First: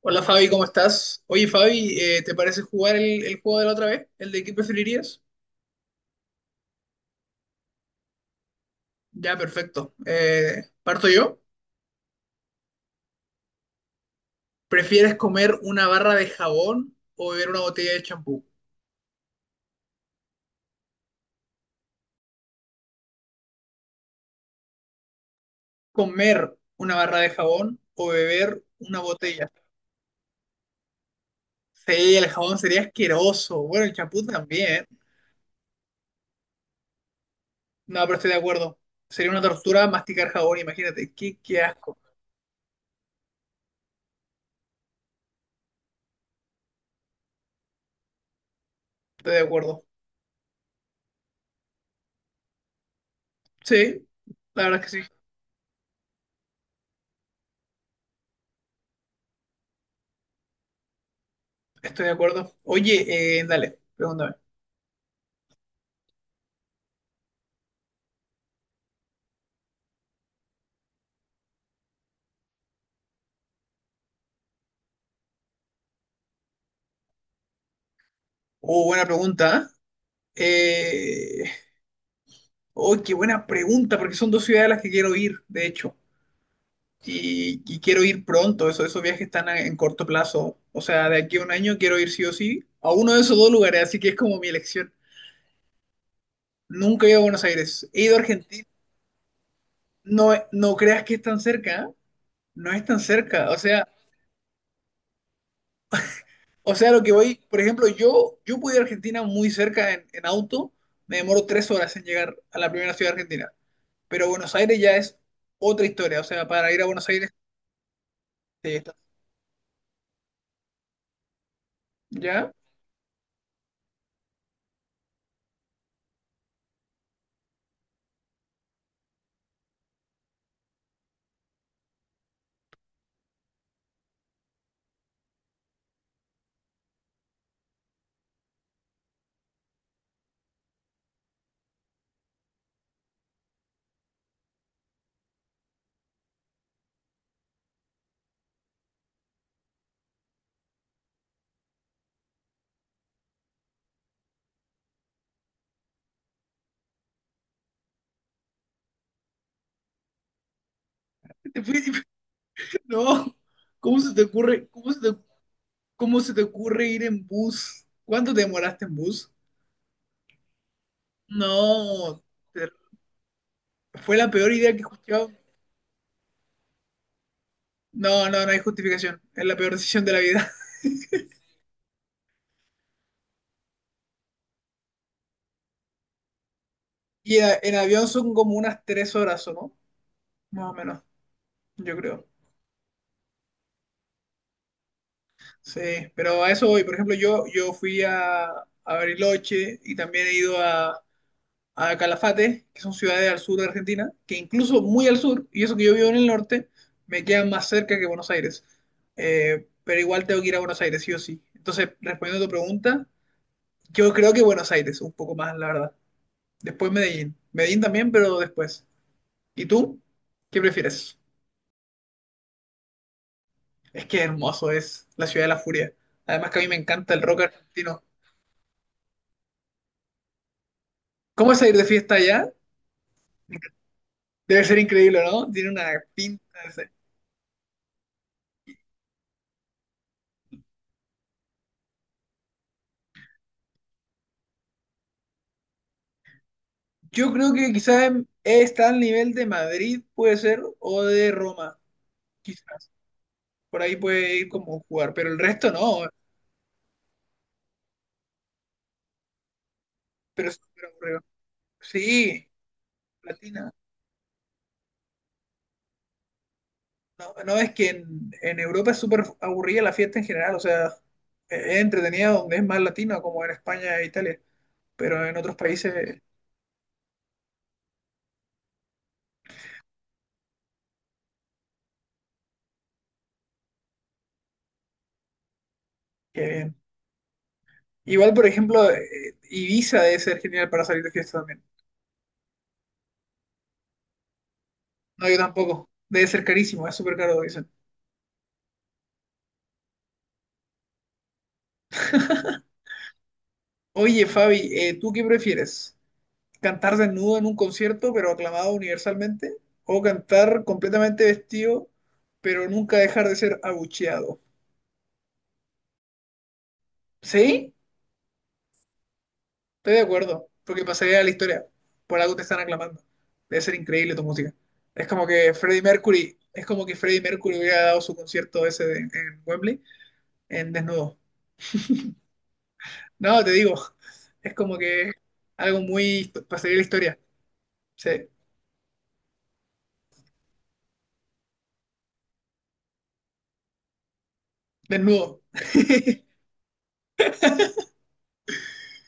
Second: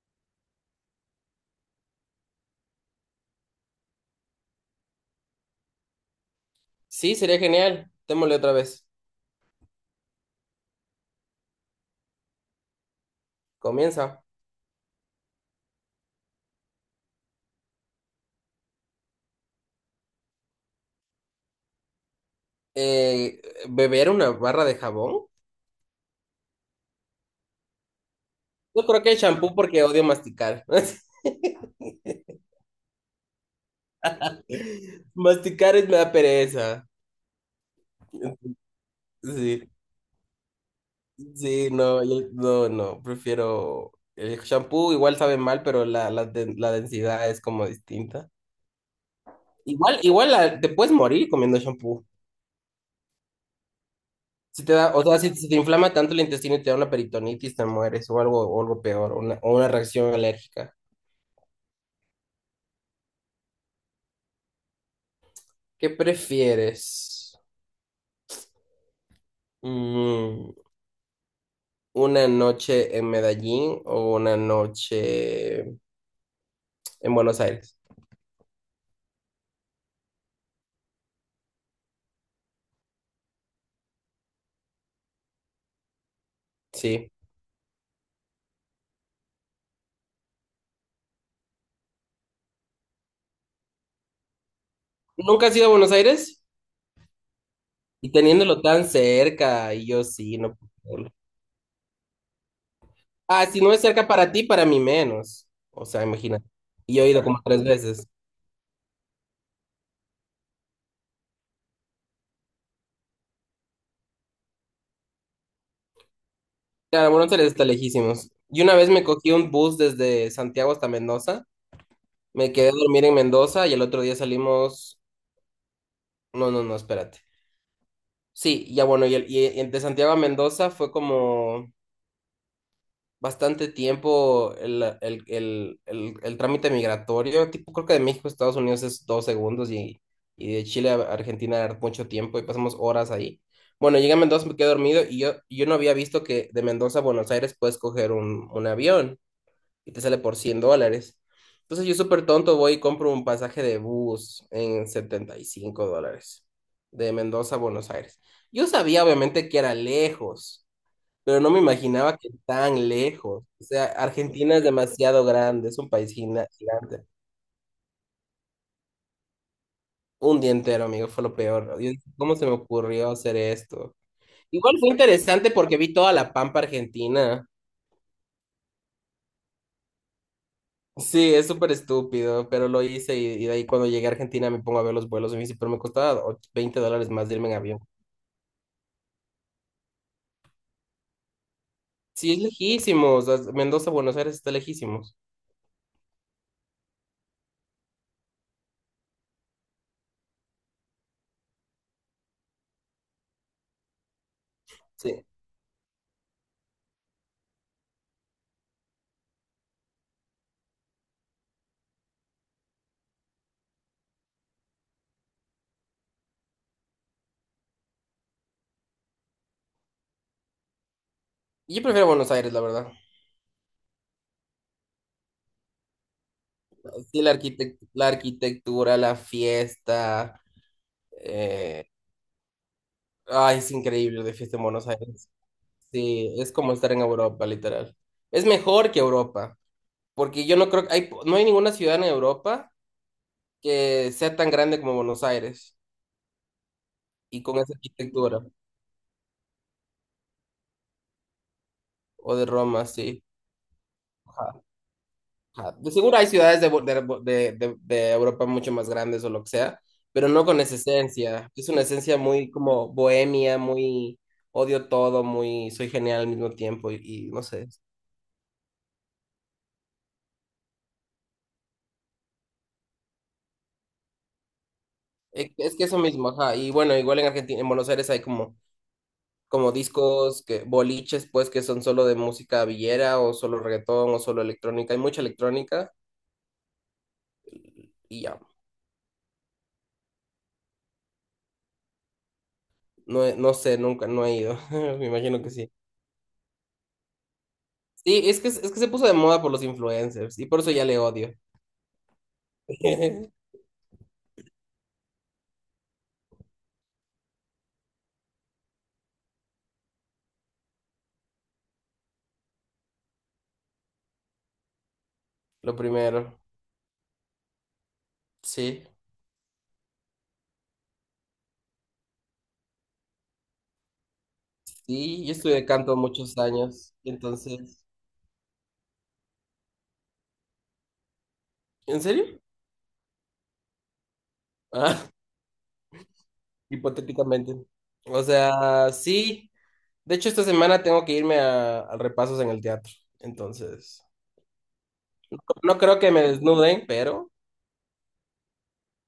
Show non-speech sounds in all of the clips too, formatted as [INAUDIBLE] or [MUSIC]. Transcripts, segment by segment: Hola Fabi, ¿cómo estás? Oye Fabi, ¿te parece jugar el juego de la otra vez? ¿El de qué preferirías? Sí, sería genial. Démosle otra vez. Ya, perfecto. ¿Parto yo? Comienza. ¿Prefieres comer una barra de jabón o beber una botella de champú? Eh, ¿Beber una barra de jabón? ¿Comer una barra de jabón o beber Yo una creo que botella? shampoo porque odio masticar. Sí, el jabón sería asqueroso. Bueno, el champú también. [LAUGHS] Masticar es me da pereza. No, pero estoy de acuerdo. Sería una Sí, tortura masticar jabón, imagínate. Qué sí, asco. no, no, no, prefiero el shampoo, igual sabe mal, pero la densidad es como distinta. Estoy de acuerdo. Igual, te puedes morir comiendo shampoo. Sí, la Si te verdad es da, que o sí. sea, si te inflama tanto el intestino y te da una peritonitis, te mueres o algo peor, o una reacción alérgica. Estoy de acuerdo. Oye, dale, pregúntame. ¿Qué prefieres? Mm, ¿Una noche en Medellín o una noche en Buenos Aires? Oh, buena pregunta, ¿eh? Eh, oh, qué buena pregunta, porque son dos ciudades a las que quiero ir, de hecho. Sí. Y quiero ir pronto, eso, esos viajes en corto plazo. O sea, de aquí a un año quiero ir sí o sí a uno de esos dos lugares, así que es como mi elección. ¿Nunca has ido a Buenos Aires? Nunca he ido a Buenos Aires, he Y ido a teniéndolo Argentina. tan cerca, y yo No, sí, no puedo no creas creerlo. que es tan cerca, ¿eh? No es tan Ah, cerca. Si no es cerca para ti, para mí menos. O sea, imagínate. O sea, Y lo yo he que ido voy, como por tres ejemplo, veces. yo puedo ir a Argentina muy cerca en auto, me demoro tres horas en llegar a la primera ciudad argentina. Pero Buenos Aires ya es otra historia. O sea, para ir a Buenos Claro, Aires. Buenos Aires está lejísimos. Y una Sí, vez está. me cogí un bus desde Santiago hasta Mendoza. ¿Ya? Me quedé a dormir en Mendoza y el otro día salimos... No, no, no, espérate. Sí, ya bueno, y el de Santiago a Mendoza fue como bastante tiempo el trámite migratorio, tipo creo que de México a Estados Unidos es 2 segundos y de Chile a Argentina era mucho tiempo y pasamos horas ahí. Bueno, llegué a Mendoza, me quedé dormido y yo no había visto que de Mendoza a Buenos Aires puedes coger un avión y te sale por $100. Entonces yo súper tonto voy y compro un pasaje de bus en $75 de Mendoza a Buenos Aires. Yo sabía obviamente que era lejos, pero no me Te fui- diciendo- imaginaba que [LAUGHS] tan No. lejos. O sea, ¿Cómo se te Argentina es ocurre, demasiado grande, es un país cómo se te ocurre ir gigante. en bus? ¿Cuánto te demoraste en bus? Un día entero, amigo, fue lo peor. Yo dije, No. ¿cómo se me te- ocurrió hacer esto? Fue la peor idea Igual que he fue escuchado. interesante porque vi toda la pampa argentina. No, no, no hay justificación. Es la peor decisión de la vida. [LAUGHS] Sí, es súper estúpido, pero lo hice y de ahí cuando llegué a Argentina me pongo a ver los vuelos y me dice, pero me costaba $20 más de ¿Y irme en en avión. avión son como unas tres horas, o no? Más o menos, yo creo. Sí, es lejísimos. O sea, Mendoza, Buenos Aires está lejísimos. Sí, pero a eso voy. Por ejemplo, yo fui a Bariloche y también he ido a Calafate, que son ciudades al sur de Argentina, que incluso muy al Sí. sur, y eso que yo vivo en el norte, me quedan más cerca que Buenos Aires. Pero igual tengo que ir a Buenos Aires, sí o sí. Entonces, respondiendo a tu pregunta, yo creo que Buenos Aires, un poco más, la verdad. Después Medellín. Medellín también, pero después. ¿Y tú? ¿Qué prefieres? Yo prefiero Buenos Aires, la verdad. Es que hermoso es la ciudad de la furia. Además que a mí me encanta el Sí, la rock arquitec- argentino. la arquitectura, la fiesta. ¿Cómo es ir de eh, fiesta allá? Ay, es increíble de fiesta en Debe ser Buenos increíble, Aires. ¿no? Tiene una Sí, pinta. es como estar en Europa, literal. Es mejor que Europa, porque yo no creo que hay, no hay ninguna ciudad en Europa que sea tan grande como Buenos Aires Yo y creo con que esa quizás arquitectura. está al nivel de Madrid, puede ser, o de Roma, O de Roma, quizás. sí. Por ahí puede ir Ajá, como jugar, pero el resto ajá. De no, seguro hay ciudades de, de Europa mucho más grandes o lo que sea, pero no pero es con esa súper aburrido. esencia. Es una esencia Sí, muy como bohemia, latina. muy odio todo, muy soy genial al mismo tiempo y No, no no, sé. es que en Europa es súper aburrida la fiesta en general, o sea, es entretenida donde es más latina, como en España e Italia, pero en Es, otros es que eso países, mismo, ajá. Y bueno, igual en Argentina, en Buenos Aires hay como, como discos, que, boliches, pues que son solo de música villera o solo reggaetón o solo electrónica. Hay mucha electrónica qué bien. y Igual, ya. por ejemplo, Ibiza debe ser genial para salir de fiesta también. No, no sé, nunca, no he ido. [LAUGHS] Me No, yo imagino que sí. tampoco. Debe ser carísimo, es súper caro, dicen. Sí, es que se puso de moda por los influencers y por eso ya le odio. [LAUGHS] Oye, Fabi, ¿tú qué prefieres? ¿Cantar desnudo en un concierto, pero aclamado universalmente, o cantar completamente vestido, pero nunca dejar de ser abucheado? Lo primero, ¿Sí? sí. Estoy de acuerdo, porque pasaría a la historia. Por algo te están aclamando. Debe ser increíble tu música. Es Sí, como yo que estudié Freddie canto muchos Mercury, es como años, que Freddie Mercury hubiera entonces... dado su concierto en Wembley en desnudo. ¿En serio? No, te digo, [LAUGHS] es como Ah, que algo muy [LAUGHS] pasaría a la historia. hipotéticamente. Sí, O sea, sí. De hecho, esta semana tengo que irme a, repasos en el teatro. Entonces, desnudo. no creo que me [LAUGHS] desnuden, pero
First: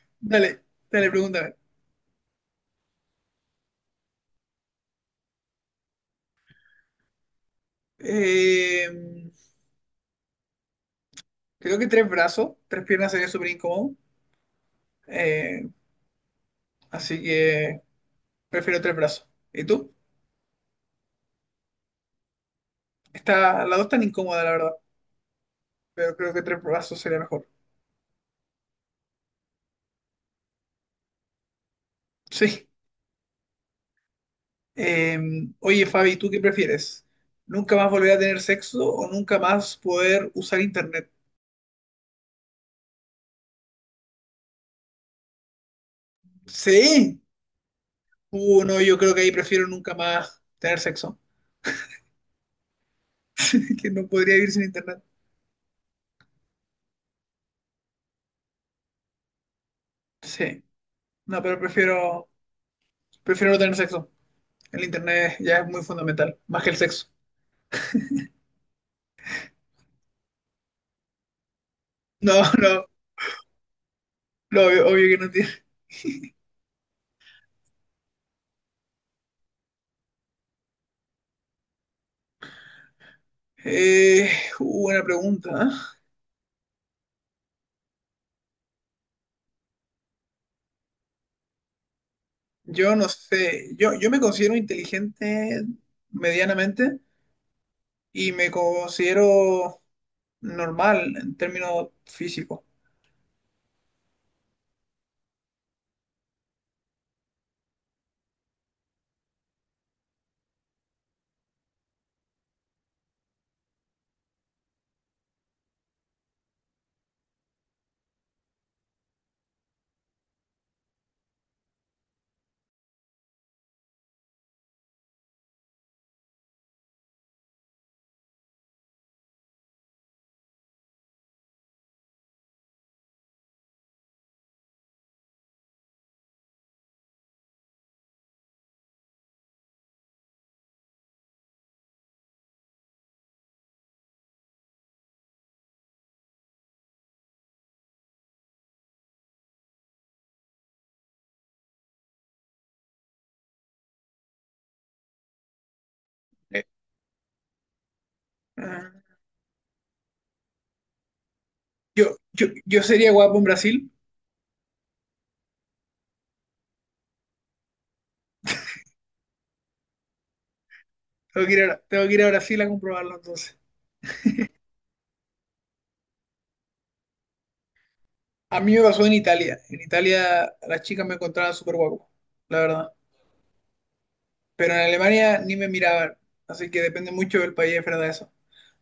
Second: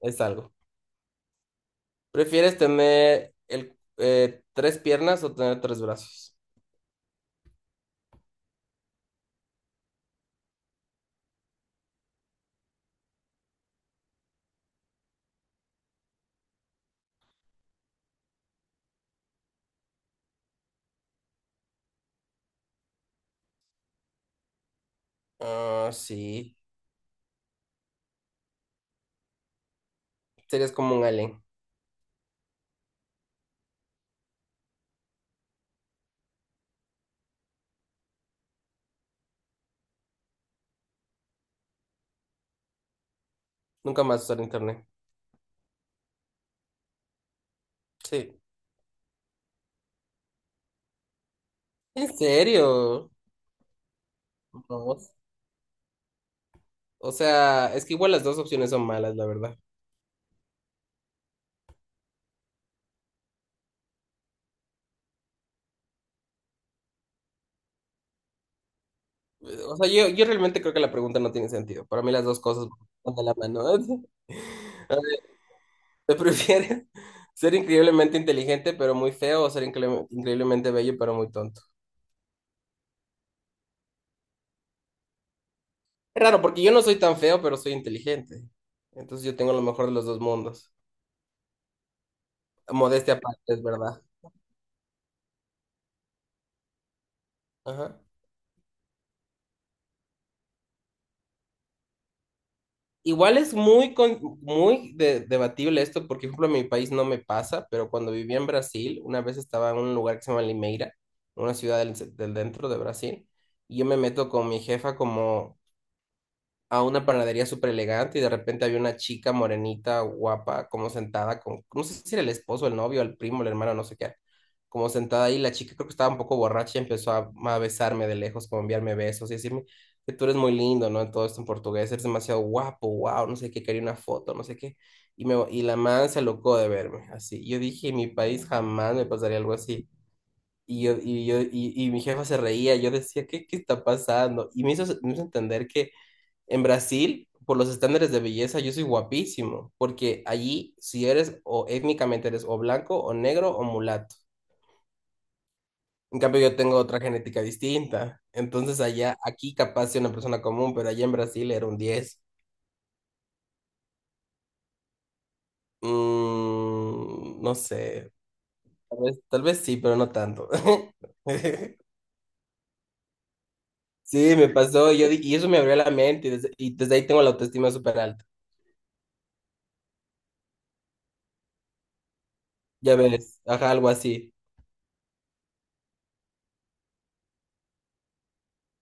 es algo. Dale, dale, pregúntame. ¿Prefieres tener tres piernas o tener tres brazos? Eh, Creo que tres brazos, tres piernas sería súper incómodo. eh, así que prefiero tres brazos. ¿Y tú? Está, la dos tan incómoda, la verdad. Ah, Pero creo que sí. tres brazos sería mejor. Serías como un alien. Sí. Eh, oye, Fabi, ¿tú qué prefieres? ¿Nunca más volver a tener sexo o nunca más poder usar internet? Nunca más usar internet. Sí. Sí. No, yo creo que ahí prefiero nunca más tener sexo. ¿En serio? [LAUGHS] Que no podría vivir sin No. internet. O sea, es que igual las dos opciones son malas, la verdad. Sí. No, pero prefiero, prefiero no tener sexo. El internet ya es muy fundamental, más que el sexo. O sea, yo realmente creo que la pregunta no tiene sentido. Para mí las dos No, [LAUGHS] cosas no, van de la mano. [LAUGHS] lo obvio, A obvio ver, que no tiene. ¿te prefieres ser increíblemente inteligente pero muy feo o ser increíblemente bello pero muy tonto? Eh, buena pregunta, ¿eh? Es raro porque yo no soy tan feo pero soy inteligente. Entonces yo tengo lo mejor de los dos mundos. Yo no Modestia aparte, es sé. Yo, verdad. yo me considero inteligente medianamente Ajá. y me considero normal en términos físicos. Igual es muy, muy debatible esto, porque, por ejemplo, en mi país no me pasa, pero cuando vivía en Brasil, una vez estaba en un lugar que se llama Limeira, una ciudad del dentro de Brasil, y yo me meto con mi jefa como a una panadería súper elegante y de repente había una chica morenita, guapa, como sentada con, no sé si era el esposo, el novio, el primo, el hermano, no sé qué, como sentada ahí, la chica creo que estaba un poco borracha y empezó a, besarme de lejos, como enviarme besos y decirme que tú eres muy lindo, ¿no? Todo esto en portugués, eres demasiado guapo, wow, no sé qué, quería una foto, no sé qué. Y la man se alocó de verme, así. Yo dije, en mi país jamás me pasaría algo así. Y mi jefa se reía, yo decía, ¿qué está pasando? Y me hizo entender que en Brasil, por los estándares de belleza, yo soy guapísimo, porque allí si eres o étnicamente eres o blanco o negro o mulato. En cambio, yo Eh, tengo otra genética distinta. Entonces, eh, allá, aquí capaz soy una persona común, pero allá en Brasil era un yo, diez. yo, yo sería guapo en Brasil. Mm, no sé, tal vez sí, pero no tanto. [LAUGHS] Tengo que ir a, tengo que ir a Brasil a comprobarlo entonces. Sí, me pasó, y eso me abrió la mente y desde ahí tengo la autoestima súper alta. A mí me pasó en Italia. En Italia las chicas me encontraban súper guapo, la verdad. Ya ves, ajá, algo así. Pero en Alemania ni me miraban. Así que depende mucho del país, es verdad eso.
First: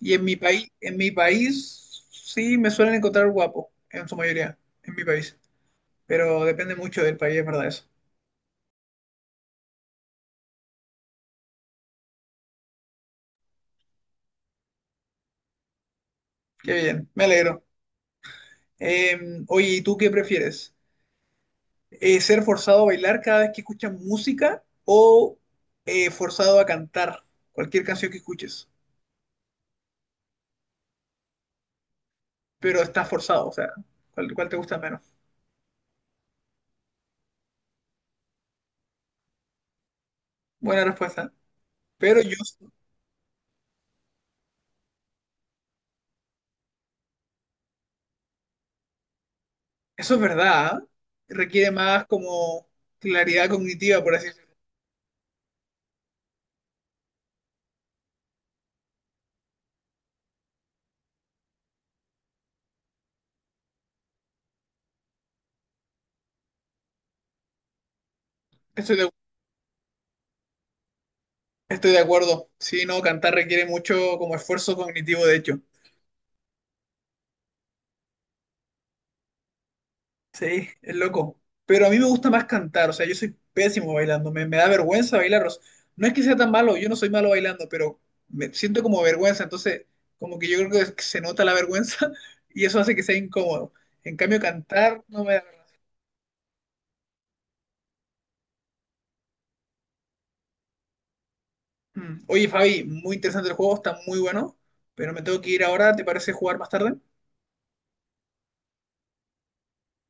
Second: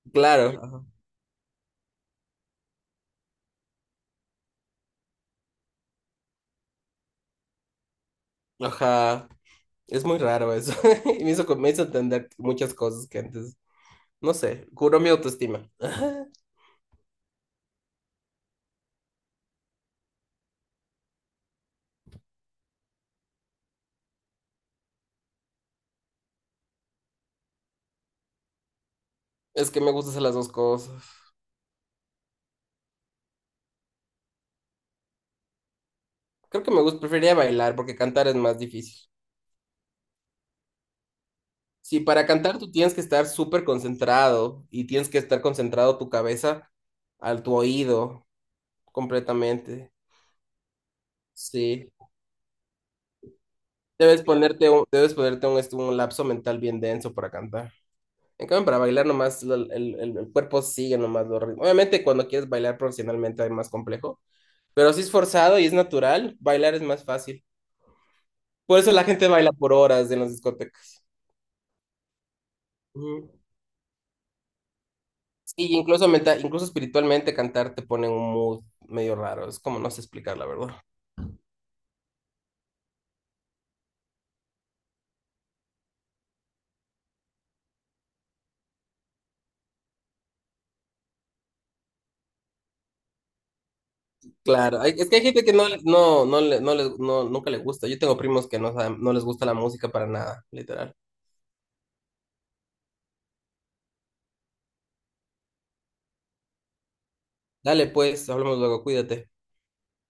Y Claro, en mi país sí me suelen encontrar guapo, en su mayoría, en mi país. Pero depende mucho del país, es verdad eso. ajá. Es muy raro eso. [LAUGHS] Y me hizo entender muchas cosas que antes, no sé, curó mi autoestima. [LAUGHS] Qué bien, me alegro. Oye, ¿y tú qué prefieres? ¿Ser forzado a bailar cada vez que escuchas música o forzado a cantar cualquier canción que escuches? Es que me gustan hacer las dos cosas. Pero estás forzado, o sea, ¿cuál te gusta menos? Creo que me gusta, preferiría bailar porque cantar es más difícil. Buena respuesta. Si Pero para yo, cantar tú tienes que estar súper concentrado y tienes que estar concentrado tu cabeza al tu oído completamente. eso es verdad, ¿ah? Requiere Sí. más como claridad cognitiva, por así decirlo. Debes ponerte un, este, un lapso mental bien denso para cantar. En cambio, para bailar nomás el, el cuerpo sigue nomás los ritmos. Obviamente cuando quieres bailar profesionalmente es más complejo, pero si es forzado y es natural, bailar es más fácil. Por eso Estoy la de gente baila por horas en las discotecas. Estoy de acuerdo. Sí, no, cantar Ujú. requiere mucho como esfuerzo cognitivo, de hecho. Sí, incluso, incluso espiritualmente cantar te pone en un mood medio raro. Es como no sé explicar, la Sí, verdad. es loco. Pero a mí me gusta más cantar, o sea, yo soy pésimo bailando, me da vergüenza bailar. O sea, no es que sea tan malo, yo no soy malo bailando, pero me siento como vergüenza, entonces como que yo creo que que se nota la vergüenza [LAUGHS] y eso hace que sea incómodo. En cambio, Claro, cantar es que hay no me da gente que no, vergüenza. no, no, nunca le gusta. Yo tengo primos que no, no les gusta la música para nada, literal. Mm. Oye, Fabi, muy interesante el juego, está muy bueno, pero me tengo que ir ahora, ¿te parece jugar más tarde? Dale, pues, hablamos luego, cuídate.